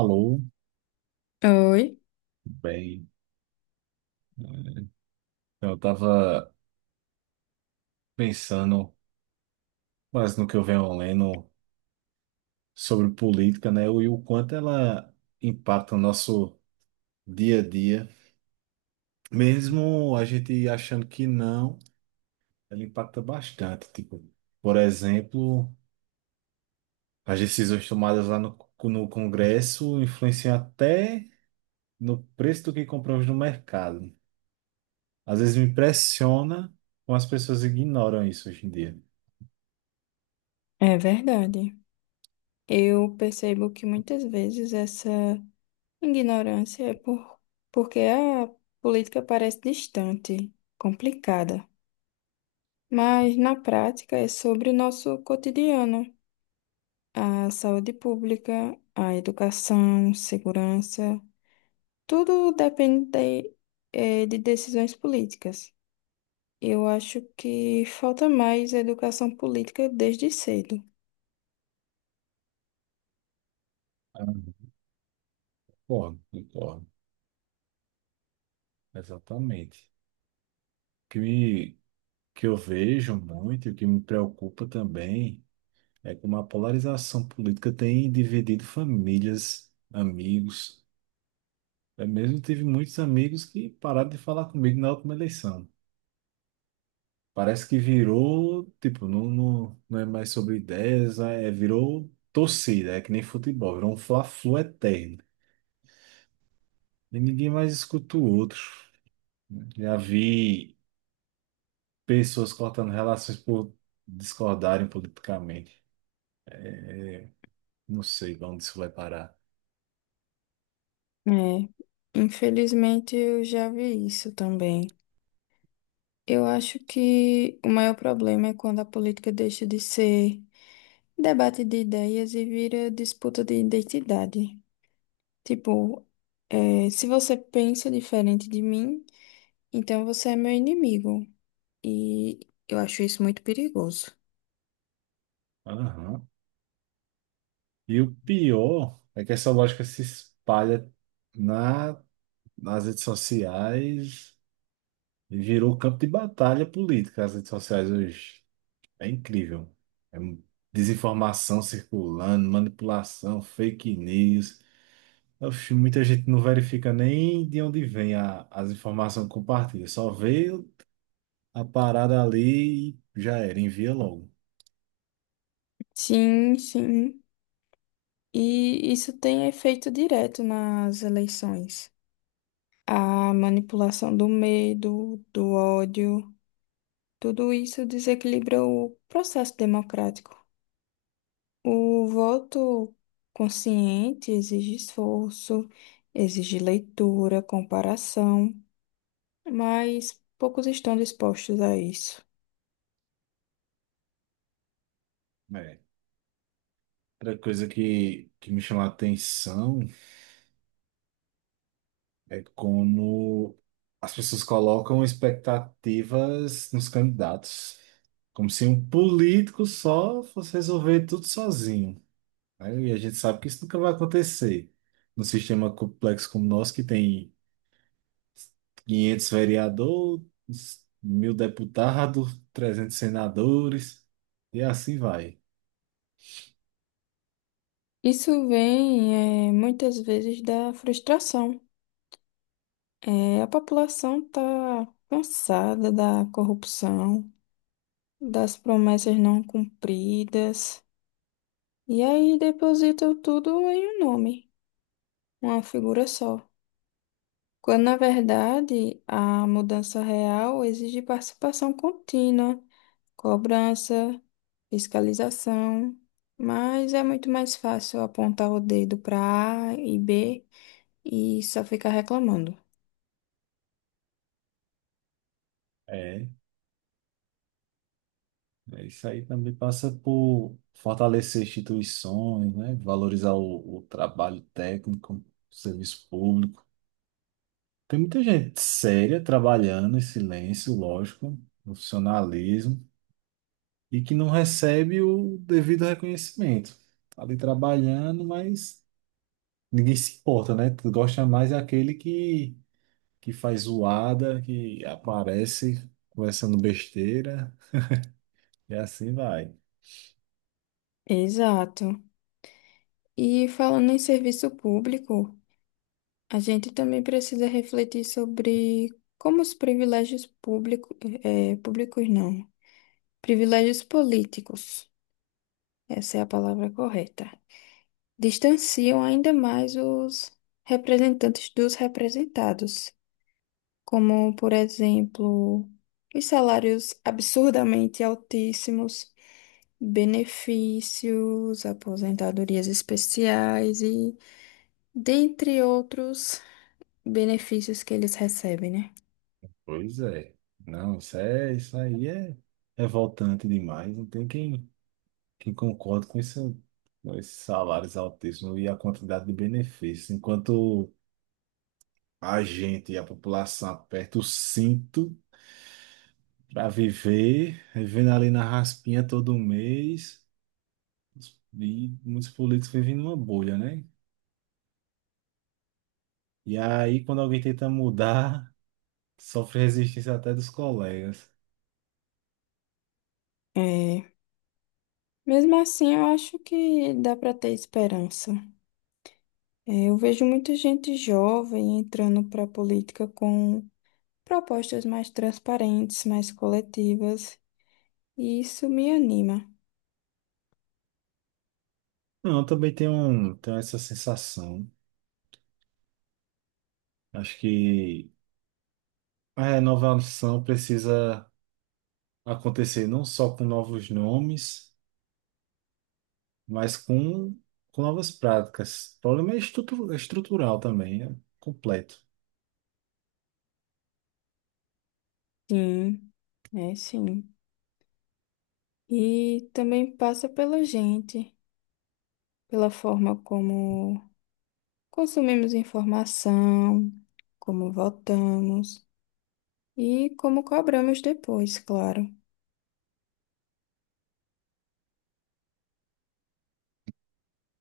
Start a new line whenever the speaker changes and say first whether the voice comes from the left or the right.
right: Alô,
left: Oi,
right: bem. é, Eu estava pensando mais no que eu venho lendo sobre política, né? E o quanto ela impacta o nosso dia a dia. Mesmo a gente achando que não, ela impacta bastante. Tipo, por exemplo, as decisões tomadas lá no Congresso influenciam até no preço do que compramos no mercado. Às vezes me impressiona como as pessoas ignoram isso hoje em dia.
left: é verdade. Eu percebo que muitas vezes essa ignorância é porque a política parece distante, complicada, mas na prática é sobre o nosso cotidiano, a saúde pública, a educação, segurança, tudo depende de decisões políticas. Eu acho que falta mais educação política desde cedo.
right: Ah, concordo, concordo. Exatamente. O que me, que eu vejo muito e o que me preocupa também é como a polarização política tem dividido famílias, amigos. Eu mesmo tive muitos amigos que pararam de falar comigo na última eleição. Parece que virou, tipo, não, não, não é mais sobre ideias, virou torcida, é que nem futebol, virou um fla-flu eterno. E ninguém mais escuta o outro. Já vi pessoas cortando relações por discordarem politicamente. Não sei pra onde isso vai parar.
left: É, infelizmente eu já vi isso também. Eu acho que o maior problema é quando a política deixa de ser debate de ideias e vira disputa de identidade. Tipo, é, se você pensa diferente de mim, então você é meu inimigo. E eu acho isso muito perigoso.
right: Aham. E o pior é que essa lógica se espalha na, nas redes sociais e virou campo de batalha política as redes sociais hoje. É incrível. É um desinformação circulando, manipulação, fake news. Oxi, muita gente não verifica nem de onde vem as informações que compartilha. Só vê a parada ali e já era, envia logo.
left: Sim, sim. E isso tem efeito direto nas eleições. A manipulação do medo, do ódio. Tudo isso desequilibra o processo democrático. O voto consciente exige esforço, exige leitura, comparação, mas poucos estão dispostos a isso.
right: É. Outra coisa que me chamou a atenção. É como as pessoas colocam expectativas nos candidatos, como se um político só fosse resolver tudo sozinho, né? E a gente sabe que isso nunca vai acontecer. Num sistema complexo como o nosso, que tem 500 vereadores, 1.000 deputados, 300 senadores, e assim vai.
left: Isso vem, muitas vezes da frustração. A população está cansada da corrupção, das promessas não cumpridas, e aí depositam tudo em um nome, uma figura só. Quando, na verdade, a mudança real exige participação contínua, cobrança, fiscalização, mas é muito mais fácil apontar o dedo para A e B e só ficar reclamando.
right: É. É, isso aí também passa por fortalecer instituições, né? Valorizar o trabalho técnico, o serviço público. Tem muita gente séria trabalhando em silêncio, lógico, profissionalismo, e que não recebe o devido reconhecimento. Tá ali trabalhando, mas ninguém se importa, né? Tu gosta mais é aquele que faz zoada, que aparece conversando besteira, e assim vai.
left: Exato. E falando em serviço público, a gente também precisa refletir sobre como os privilégios públicos, públicos não, privilégios políticos, essa é a palavra correta, distanciam ainda mais os representantes dos representados, como, por exemplo, os salários absurdamente altíssimos, benefícios, aposentadorias especiais e dentre outros benefícios que eles recebem, né?
right: Pois é. Não, isso, isso aí é revoltante demais. Não tem quem concorde com esses salários altíssimos e a quantidade de benefícios. Enquanto a gente e a população aperta o cinto para viver, vivendo ali na raspinha todo mês, e muitos políticos vivem numa bolha, né? E aí, quando alguém tenta mudar, sofre resistência até dos colegas.
left: É. Mesmo assim, eu acho que dá para ter esperança. É, eu vejo muita gente jovem entrando para a política com propostas mais transparentes, mais coletivas, e isso me anima.
right: Não, eu também tenho essa sensação. Acho que a renovação precisa acontecer não só com novos nomes, mas com novas práticas. O problema é estrutural também, é completo.
left: Sim, é sim. E também passa pela gente, pela forma como consumimos informação, como votamos e como cobramos depois, claro.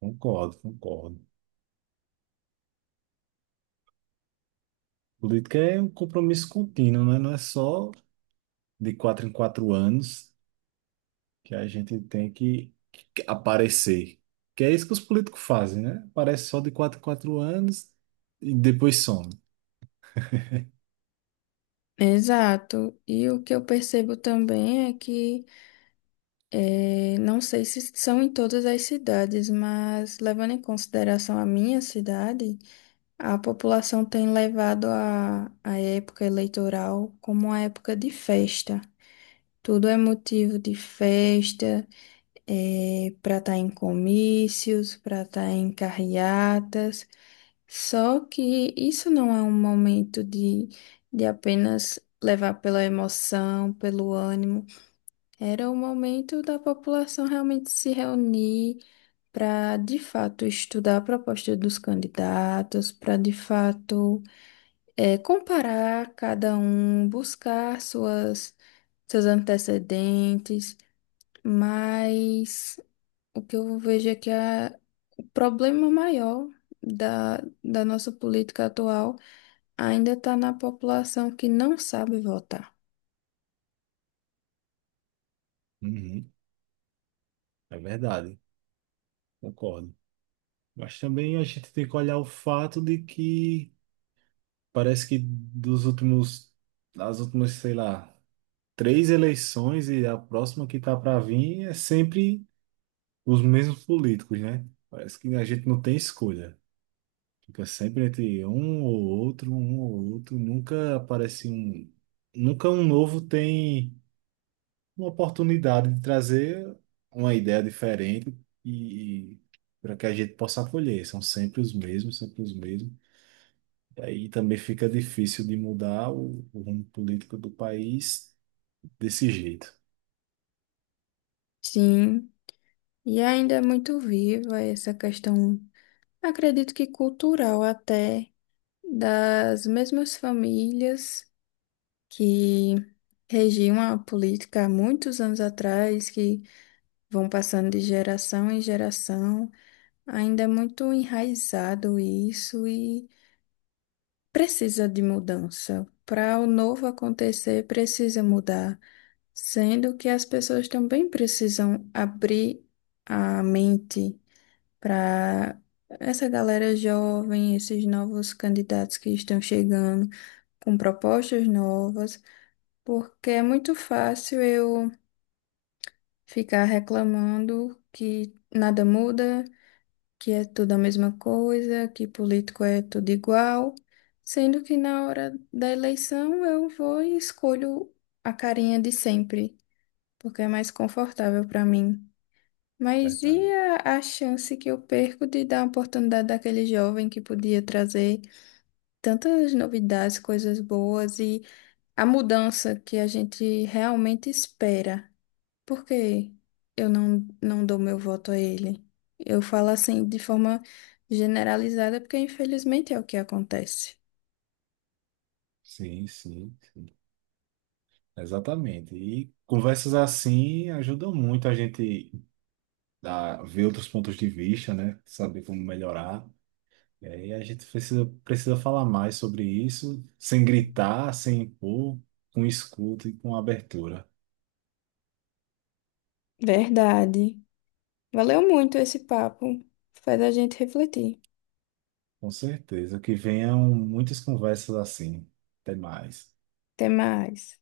right: Concordo, concordo. Política é um compromisso contínuo, né? Não é só de 4 em 4 anos que a gente tem que aparecer. Que é isso que os políticos fazem, né? Aparece só de 4 em 4 anos e depois some.
left: Exato. E o que eu percebo também é que, não sei se são em todas as cidades, mas levando em consideração a minha cidade, a população tem levado a época eleitoral como uma época de festa. Tudo é motivo de festa, para estar em comícios, para estar em carreatas. Só que isso não é um momento de apenas levar pela emoção, pelo ânimo. Era o momento da população realmente se reunir para, de fato, estudar a proposta dos candidatos, para, de fato, comparar cada um, buscar suas, seus antecedentes, mas o que eu vejo é que o problema maior da, da nossa política atual ainda está na população que não sabe votar.
right: Uhum, é verdade, concordo. Mas também a gente tem que olhar o fato de que parece que das últimas, sei lá, três eleições e a próxima que tá para vir é sempre os mesmos políticos, né? Parece que a gente não tem escolha. Fica sempre entre um ou outro, um ou outro. Nunca aparece um, nunca um novo tem uma oportunidade de trazer uma ideia diferente e para que a gente possa acolher. São sempre os mesmos, sempre os mesmos. Aí também fica difícil de mudar o rumo político do país desse jeito.
left: Sim, e ainda é muito viva essa questão, acredito que cultural até, das mesmas famílias que regiam a política há muitos anos atrás, que vão passando de geração em geração. Ainda é muito enraizado isso e precisa de mudança. Para o novo acontecer, precisa mudar, sendo que as pessoas também precisam abrir a mente para essa galera jovem, esses novos candidatos que estão chegando com propostas novas. Porque é muito fácil eu ficar reclamando que nada muda, que é tudo a mesma coisa, que político é tudo igual, sendo que na hora da eleição eu vou e escolho a carinha de sempre, porque é mais confortável para mim. Mas e
right: Verdade.
left: a chance que eu perco de dar a oportunidade daquele jovem que podia trazer tantas novidades, coisas boas e a mudança que a gente realmente espera? Por que eu não dou meu voto a ele? Eu falo assim de forma generalizada, porque infelizmente é o que acontece.
right: Sim, sim, exatamente. E conversas assim ajudam muito a gente a ver outros pontos de vista, né? Saber como melhorar. E aí a gente precisa falar mais sobre isso, sem gritar, sem impor, com escuta e com abertura.
left: Verdade. Valeu muito esse papo. Faz a gente refletir.
right: Com certeza que venham muitas conversas assim. Até mais.
left: Até mais.